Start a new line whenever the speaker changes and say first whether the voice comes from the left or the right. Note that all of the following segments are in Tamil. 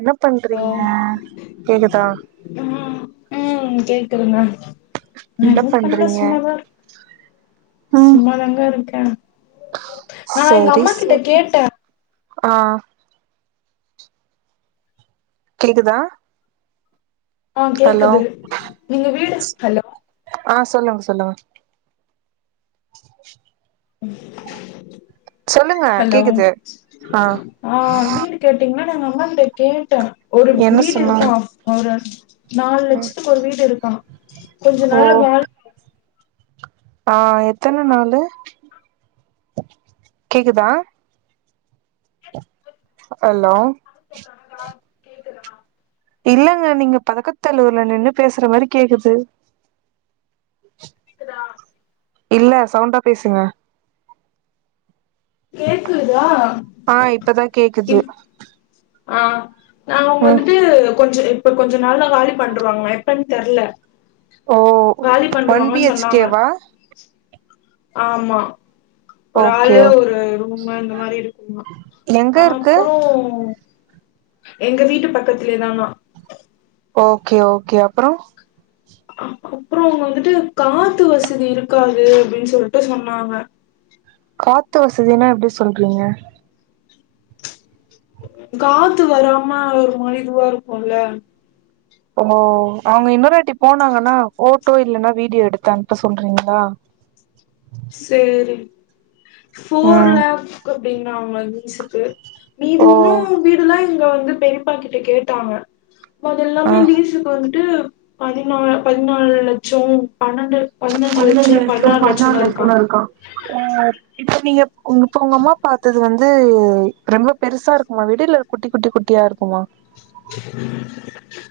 right: என்ன
left: ஹலோ
right: பண்றீங்க கேக்குதா
left: ம் ம் கேக்குதுங்க நா
right: என்ன
left: எதுவு பண்ல
right: பண்றீங்க
left: சும்மாதா
right: ம்
left: சும்மாதாங்க இருக்க நா எங்க
right: சரி
left: அம்மாக்கிட்ட
right: சரி
left: கேட்ட
right: ஆ கேக்குதா
left: ஆ
right: ஹலோ
left: கேக்குது நீங்க வீடு ஹலோ
right: ஆ சொல்லுங்க சொல்லுங்க சொல்லுங்க
left: ஹலோ
right: கேக்குது ஆ
left: ஆ வீடு கேட்டீங்கன்னு நா எங்க அம்மாக்கிட்ட கேட்ட ஒரு
right: என்ன
left: வீடு
right: சொன்னாங்க
left: இருக்கா ஒரு நாலு
right: ம்
left: லட்சத்துக்கு ஒரு வீடு இருக்கா கொஞ்சம்
right: ஓ
left: நாள்ல கால்
right: ஆ எத்தன நாளு கேக்குதா ஹலோ
left: கேக்குதா
right: இல்லங்க நீங்க பதக்கத்தல்லூர்ல நின்னு பேசுற மாரி கேக்குது
left: கேக்குதா
right: இல்ல சவுண்டா பேசுங்க
left: கேக்குதா
right: ஆ இப்பதா கேக்குது
left: இப் ஆ நாங்க
right: ம்
left: வந்துட்டு கொஞ்ச இப்ப கொஞ்ச நாளா காலி பண்றுவாங்ளா எப்பன் தெர்ல
right: ஓ
left: காலி
right: ஒன் பி
left: பண்றுவாங்லா
right: ஹெச்
left: சொன்னாங்க
right: கேவா
left: ஆமா ஒரு
right: ஓகே
left: ஆளு
right: ஓகே
left: ஒரு ரூம்மு இந்த மாரி இருக்குமா
right: எங்க இருக்கு
left: அப்றோ எங்க வீட்டு பக்கத்திலியே தானா
right: ஓகே ஓகே அப்றோ
left: அப்றோ அவுங்க வந்துட்டு காத்து வசதி இருக்காது அப்படின் சொல்ட்டு சொன்னாங்க
right: காத்து வசதினா எப்டி சொல்றீங்க
left: காத்து வராம ஒரு மாரி இதுவா இருக்குல்ல
right: அவ்ங்கோ அவுங்க இன்னொரு வாட்டி போனாங்கன்னா ஃபோட்டோ இல்லன்னா வீடியோ எடுத்து அனுப்ப சொல்றீங்ளா
left: சேரி ஃபோர்
right: ம்
left: லேக் அப்டின்னா அவுங்க லீசுக்கு மீதி
right: ஓ
left: உன்னு வீடுதா இங்க வந்து பெரியப்பா கிட்ட கேட்டாங்க அது
right: ஆ
left: எல்லாமே லீஸுக்கு வந்ட்டு பதினா பதினாலு லட்சோ பணண்டு பதினஞ்சி லட்சோ பதினறு லட்சோனாரு
right: கொன்னாருக்கா அ இப்ப நீங்க உங்க அப்பா அம்மா பாத்தது வந் து ரெம்ப பெருசா இருக்குமா வீடு இல்ல குட்டி குட்டி குட்டியா இருக்குமா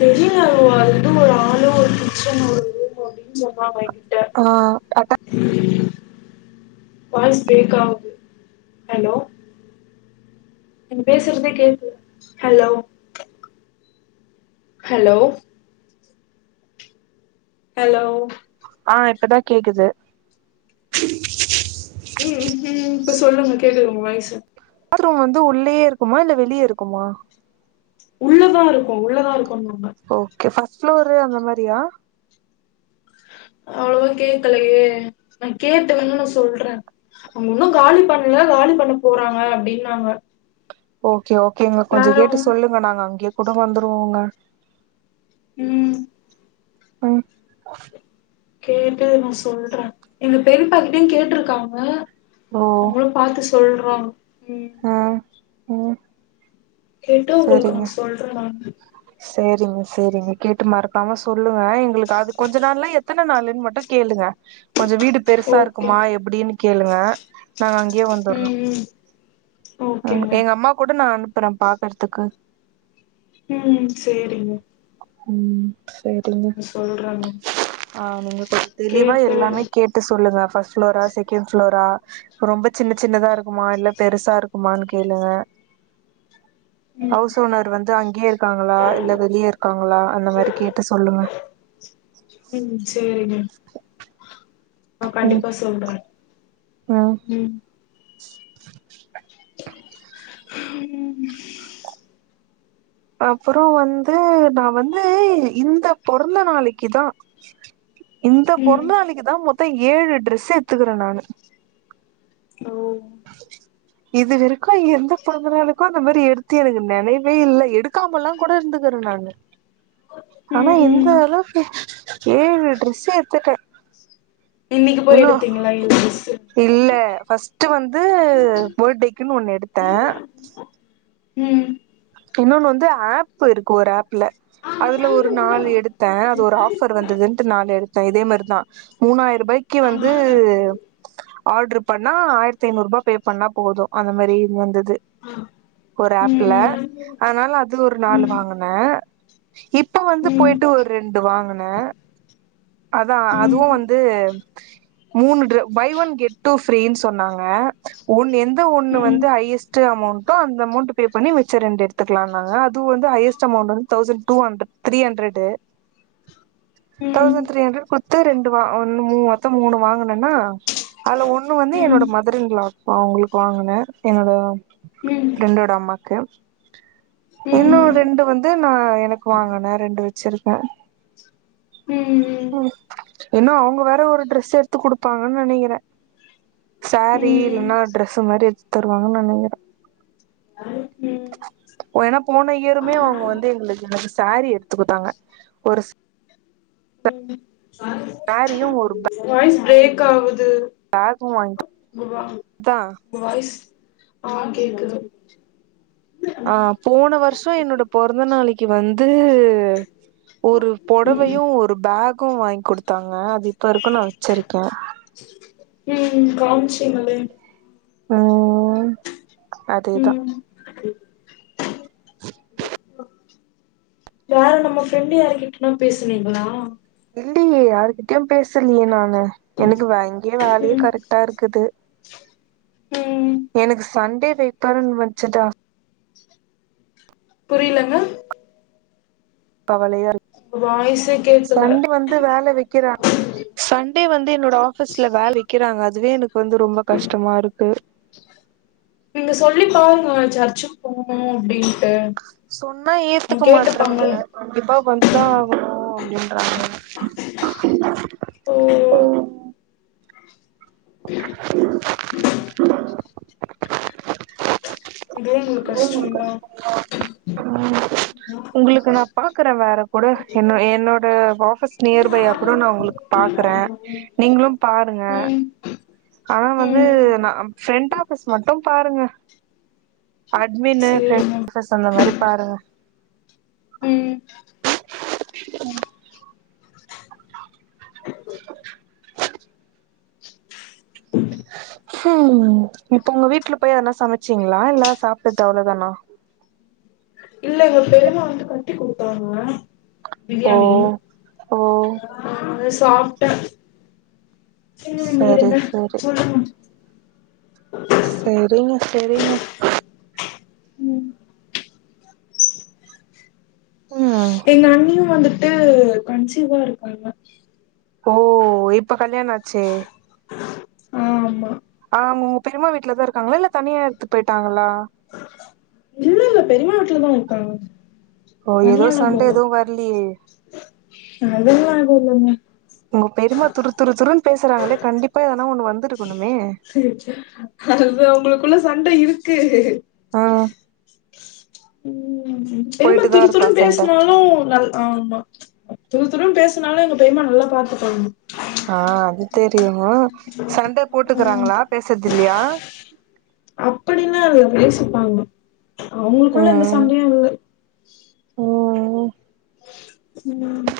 left: தெரியில அது வந்து ஒரு ஹாலு ஒரு கிச்சனு ஒரு ரூம்மு அப்டி ஞ்சம்மா மயங்கிட்ட
right: ஆ அட்டா
left: வாய்ஸ் பிரேக் ஆகுது ஹலோ நீங்க பேசறதே கேக்கல ஹலோ ஹலோ ஹலோ
right: ஆ இப்பதா கேக்குது
left: ம் ம் இப்ப சொல்லுங்க கேக்குது வாய்ஸு
right: பாத்ரூம் வந்து உள்ளயே இருக்குமா இல்ல வெளியே இருக்குமா
left: உள்ளதா இருக்கு உள்ளதா இருக்குன்னாங்க
right: ஓகே ஃபஸ்ட் ஃப்ளோரு அந்த மாரியா
left: அவ்ளாவா கேக்கலையே நா கேட்ட வேனுனா சொல்றே அவுங்க உன்னு காலி பண்ல காலி பண்ண போறாங்க அப்டின்னாங்க
right: ஓகே ஓகேங்க கொஞ்ச
left: வேற
right: கேட்டு
left: ஒன்னு
right: சொல்லுங்க நாங்க அங்கயே கூட வந்துருவோங்க
left: ம்
right: ம்
left: கேட்டு நா சொல்ற எங்க பெரியப்பா கிட்டயு கேட்ருக்காங்க
right: ஓ
left: அவுங்க பாத்து சொல்றோ ம்
right: ஆ ம்
left: கேட்டு உங்களுக்கு நா சொல்ற நானு
right: செரிங்க செரிங்க கேட்டு மறக்காம சொல்லுங்க எங்களுக்கு அது கொஞ்ச நாள்ல்லா எத்தன நாள்ன் மட்டு கேளுங்க கொஞ்ச வீடு பெருசா
left: ஓகே
right: இருக்குமா எப்டின் கேளுங்க நாங்க அங்கேயே வந்துறோ
left: ம் ம்
right: ஆ
left: ஓகேங்க
right: எங்க அம்மா கூட நா அனுப்புறே பாக்கறதுக்கு
left: ம் சேரிங்க
right: ம் சேரிங்க
left: நா சொல்றே மேம்
right: ஆ நீங்க கொஞ்சோ தெளிவா
left: கேட்டு
right: எல்லாமே கேட் டு சொல்லுங்க ஃபஸ் ஃப்ளோரா செகண் ஃப்ளோரா ரொம்ப சின்ன சின்னதா இருக்குமா இல்ல பெருசா இருக்குமான் கேளுங்க
left: ம்
right: ஹவுஸ் ஓனர் வந்து அங்கேயே இருக்காங்களா இல்ல வெளியே இருக்காங்களா அந்த மாரி கேட்டு சொல்லுங்க
left: ம் சேரிங்க ஆ
right: ம்
left: கண்டிப்பா சொல்ற
right: ம்
left: ம் ம்
right: அப்றோ வந்து நா வந்து இந்த பொறந்த நாளைக்குதா இந்த
left: ம்
right: பொறந்த நாளிக்குதா மொத்தொ ஏழு டிரெஸ் எத்துகிறே நானு
left: ஓ
right: [inaudible] இது வரைக்கோ எந்த பொறந்த நாளுக்கோ அந்த மாரி எடுத்து எனக்கு நெனைவே இல்ல எடுக்காமல்லா கூட இருந்துக்கறே நானு ஆனா இந்த
left: ம்
right: அளவு ஏழு டிரெஸ்ஸீ எத்துட்டே
left: இன்னிக்கு போய்
right: இன்னு
left: எடுத்தீங்ளா இந்த டிரஸ்ஸீ
right: இல்ல ஃபர்ஸ்ட்ட் வந்து ஃபட்டேக்குன்னு ஒண்ணு எடுத்தே
left: ம்
right: இன்னொன்னு வந்து ஆப் இருக்கு ஒரு ஆப்ல அதுல ஒரு நாள் எடுத்தே அது ஒரு ஆஃபர் வந்ததுன்ட்டு நாலு எடுத்தே இதே மாரிதா மூணாயிர ரூபாய்க்கு வந்து ஆடர் பண்ணா ஆயிரத்தி ஐந்நூறு ரூபா பே பண்ணா போது அந்த மாரி வந்தது ஒரு ஆப்ல
left: ம்
right: அதனால அது ஒரு
left: ம்
right: நாலு
left: ம்
right: வாங்குனே இப்ப வந்து
left: ம்
right: போயிட்டு ஒரு ரெண்டு வாங்குனே அதா
left: ம்
right: அதுவு வந்து மூணு D buy one get two ஃப்ரீனு சொன்னாங்க ஒன்னு எந்த ஒன்னு
left: ம் ம்
right: வந்து ஹையஸ் ட் அமௌண்டோ அந்த அமௌண்ட் பே பண்ணி மி ச்ச ரெண்டு எடுத்துக்கலாணாங்க அது வந்து ஹையெஸ்ட் அமௌண்ட் வந்து தௌசண்ட் டூ கண் த்ரீ ஹண்ட்ரேடு
left: ம் ம்
right: தௌசண்ட் த்ரீ ஹண்ட்ரேட் குத்து ரெண்டு வா ஒன்னு மூ மொத்த மூணு வாங்கனுனா அதுல ஒண்ணு வந்து என்னோட மதர் இன் லா அவங்கள்க்கு வாங்னே என்னோட
left: ம்
right: ஃப்ரண்டோட அம்மாவுக்கு இன்னு
left: ம்
right: ரெண்டு வந்து நா எனக்கு வாங்கனே ரெண்டு வச்சிருக்கே ம் இன்னு அவங்க வேற ஒரு ட்ரெஸ் எடுத்து குடுப்பாங்கனு நெனைகிறே சேரீ இல்லன்னா ட்ரெஸ் மாரி எட்த்தருவாங்கனு நெனகிறே
left: ஹைக்கிங்
right: ஏன்னா போன இயருமே அவங்க வந்து எங்களுக்கு என்கு சேரீ எட்த்துக்குத்தாங்க ஒரு
left: [unintelligible] [unintelligible]
right: யாரையு ஒரு பே
left: வாய்ஸ் ப்ரேக் ஆவுது
right: பேகு வாங்கி அதா
left: வாய்ஸ் ஆ கேக்குது
right: ஆ போன வருஷ என்னோட பொறந்த நாளைக்கு வந்து ஒரு
left: ம்
right: பொடவையு ஒரு பேகு வாங்கி குடுத்தாங்க அது இப்ப வரைக்கோ நா வச்சிருக்கே
left: ம் கவுன்சிங்கலே
right: ம் அதேதா
left: சரி [inaudible]
right: [inaudible]
left: யார நம்ம ஃப்ரெண்ட் யாருக்கிட்டன்னா பேசுனீங்களா
right: இல்லையே யாருக்கிட்டயு பேசலையே நானு எனக்கு வா இங்கிய வேலையே
left: ம்
right: கரெக்டா இருக்குது
left: ம்
right: எனக் சண்டே வைப்பாருன்னு வச்சுதா
left: புரியலங்க
right: கவலயா இருக்
left: உங்க வாய்ஸே கேக்கல
right: சண்டே வந்து வேல வெக் கிறா சண்டே வந்து என்னோட ஆஃபிஸ்ல வேல வெக்கிறாங்க அதுவே எனக்கு வந்து ரொம்ப கஷ்டமா இருக்கு பேர்
left: நீங்க சொல்லிப்பாருங்க சர்ச்சுக்கு போனோ அப்டின்ட்டு
right: சொன்னா
left: அவங்க
right: ஏத்துக்க
left: கேட்டுப்பாங்க
right: மாற்றாங்க கண்டிப்பா வந்துதா ஆகணோ அப்டின்றாங்க
left: ஓ
right: [inaudible]
left: இதுவே உங்களுக்கு கஷ்டம்தா
right: உங்களுக்கு நா பாக்குற வேற கூட என்ன என்னோட ஃபஸ்ட் நியர்பையா கூட நா உங்களுக்கு பாக்குறே நீங்களு பாருங்க
left: ம்
right: ஆனா வந்து
left: ம்
right: நா ஃப்ரண்ட் ஆபிஸ் மட்டு பாருங்க அட்மின்னு ஃப்ர
left: சேரிங்க
right: ஆபீஸ் அந்த மாரி பாருங்க
left: ம்
right: ம் அ
left: ஹ
right: ஹம் இப்ப உங்க வீட்டு்ல போய் எதுனா சமைச்சீங்களா இல்ல சாப்டது அவ்ளதானா
left: இல்லங்க பெரிமா வந்து கட்டி குடுத்தாங்க
right: ஓ
left: பிரியாணி
right: ஓ
left: அ ஆ அத சாப்பிட்டே ம்
right: சரி
left: இருங்க
right: சரி
left: சொல்லுங்க [inaudible]
right: சேரிங்க சேரிங்க
left: ம்
right: ம்
left: எங்க அண்ணியு வந்துட்டு கன்சீவா இருக்காங்க
right: ஓ இப்ப கல்யாண ஆச்சே
left: ஆமா
right: ஆங் உங்க பெரிமா வீட்டுலதா இருக்காங்களா இல்ல தனியா எடுத்து போயிட்டாங்களா
left: இல்ல இல்ல பெரிமா வீட்டுலதா இருக்காங்க
right: ஓ ஏதோ
left: தனியாலா
right: சண்ட
left: போல
right: ஏதுவு வர்லியே
left: அதெல்லா எதுவு இல்லீங்க
right: உங்க பெரிமா துரு துரு துருன்னு பேசுறாங்களே கண்டிப்பா எதுனா ஒண்ணு வந்திருக்கணுமே
left: அது அவங்களுக்குள்ள சண்ட இருக்கு
right: ஆ
left: ம் பெரிமா
right: போயிட்டுதா
left: துரு
right: இருக்கா
left: துருனு
right: சண்ட
left: பேசினாலு நல் ஆமா துரு துருனு பேசுனாலு எங்க பெரிமா நல்லா பாத்துப்பாங்க
right: ஆ அது தெரியு சண்ட
left: ம்
right: போட்டுக்குறாங்களா பேசுறது இல்லையா
left: அப்படிலா இல்ல பேசிப்பாங்க அவங்களுக்குள்ள எந்த சண்டையு இல்ல
right: ஓ
left: ம்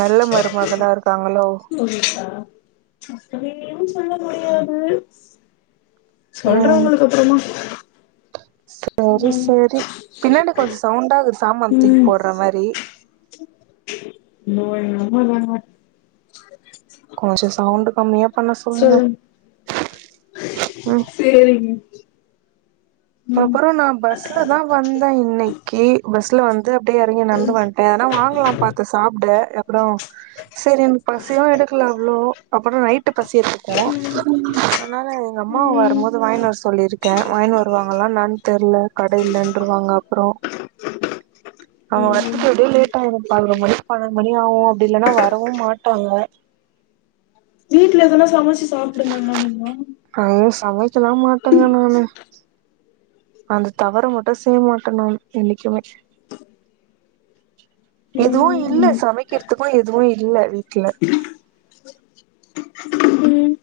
right: நல்ல மருமகளா இருக்காங்களோ
left: ஓ இருக்கா அப்புடியு சொல்ல முடியாது சொல்ற
right: ம்
left: உங்களுக்கு அப்புறமா
right: சரி
left: ம்
right: சரி பின்னாடி கொஞ்சோ சவுண்டா இருக்கு சாமான் தூக்கி போடுற மாரி
left: அய்யோ எங்க அம்மாதாங்க [inaudible]
right: கொஞ்சோ சவுண்டு கம்மியா பண்ண சொல்லுங்க ம்
left: சேரிங்
right: அப்புற நா பஸ்ல தா வந்தே இன்னைக்கி பஸ்ல வந் து அப்டியே எறங்கி நடந்து வந்ட்டே எதனா வாங்கலான்னு பாத்த சாப்ட அப்றோ சேரி எனக்கு பசியு எடுக்கலா அவ்ளோ அப்றோ நைட்டு பசி எடுக்கு ம் அதனால எங்க அம்மா
left: ம் ம்
right: வரும்போது வாங்கினுவர சொல்லியிருக்கே வாங்கினு வரு வாங்களான்னு என்னாத் தெர்ல கட இல்லன்ருவாங்க அப்றோ அவ்ங்க
left: ம்
right: வர்த்துக்கு எப்டி லேட் டாயிரு பதனொரு மணி பன்னென்டு மணி ஆகு அப்டி இல்லன்னா வரவு மாட்டாங்க
left: வீட்டுல எதனா சமைச்சு சாப்பிடுங்கனா நீங்கோ
right: அது சமைக்கலா மாட்டேங்க நானு அந்த தவற மட்டு செய்ய மாட்ட நானு என்னைக்குமே எதுவு இல்ல
left: ம்
right: சமைக்கிறதுக்கு எதுவு இல்ல வீட்டுல
left: ம்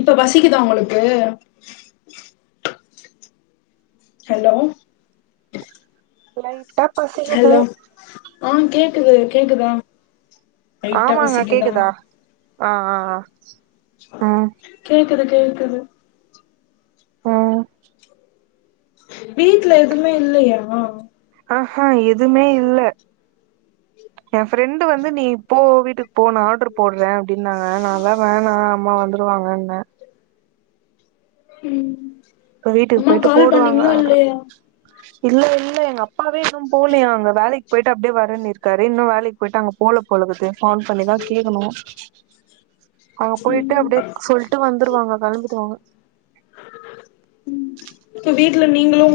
left: இப்ப பசிக்குதா உங்குளுக்கு ஹலோ
right: லைட்டா பசிக்குது
left: ஹலோ ஆ கேக்குது கேக்குதா லைட்டா
right: ஆமாங்க
left: பசிக்குதா
right: கேக்குதா ஆ ஆஹ் ம்
left: கேக்குது கேக்குது
right: ம்
left: வீட்டுல எதுமே இல்லயா
right: ஆஹஹா எதுமே இல்ல என் ஃப்ரெண்டு வந்து நீ போ வீட்டுக்கு போ நா ஆடரு போடுறே அப்டின்னாங்க நா தா வேணா அம்மா வந் துருவாங்கனே
left: ம்
right: இப்ப வீட்டுக்கு
left: அம்மா
right: போயிட்டு
left: கால்
right: போடுவாங்க
left: பண்ணீங்களா
right: ஆடரு
left: இல்லையா
right: இல்ல இல்ல எங்க அப்பாவே இன்னு போலயா அங்க வேலைக் போய்ட்டு அப்டியே வரேன்னிருக்காரு இன்னு வேலைக்கு போய்ட்டு அங்க போல போலிக்குது ஃபோன் பண்ணிதா கேக்கணு அங்க போயிட்டு அப்டியே
left: ம்
right: சொல்ட்டு வந்துருவாங்க கெளம்பிடுவாங்க
left: இப்ப வீட்டுல நீங்களு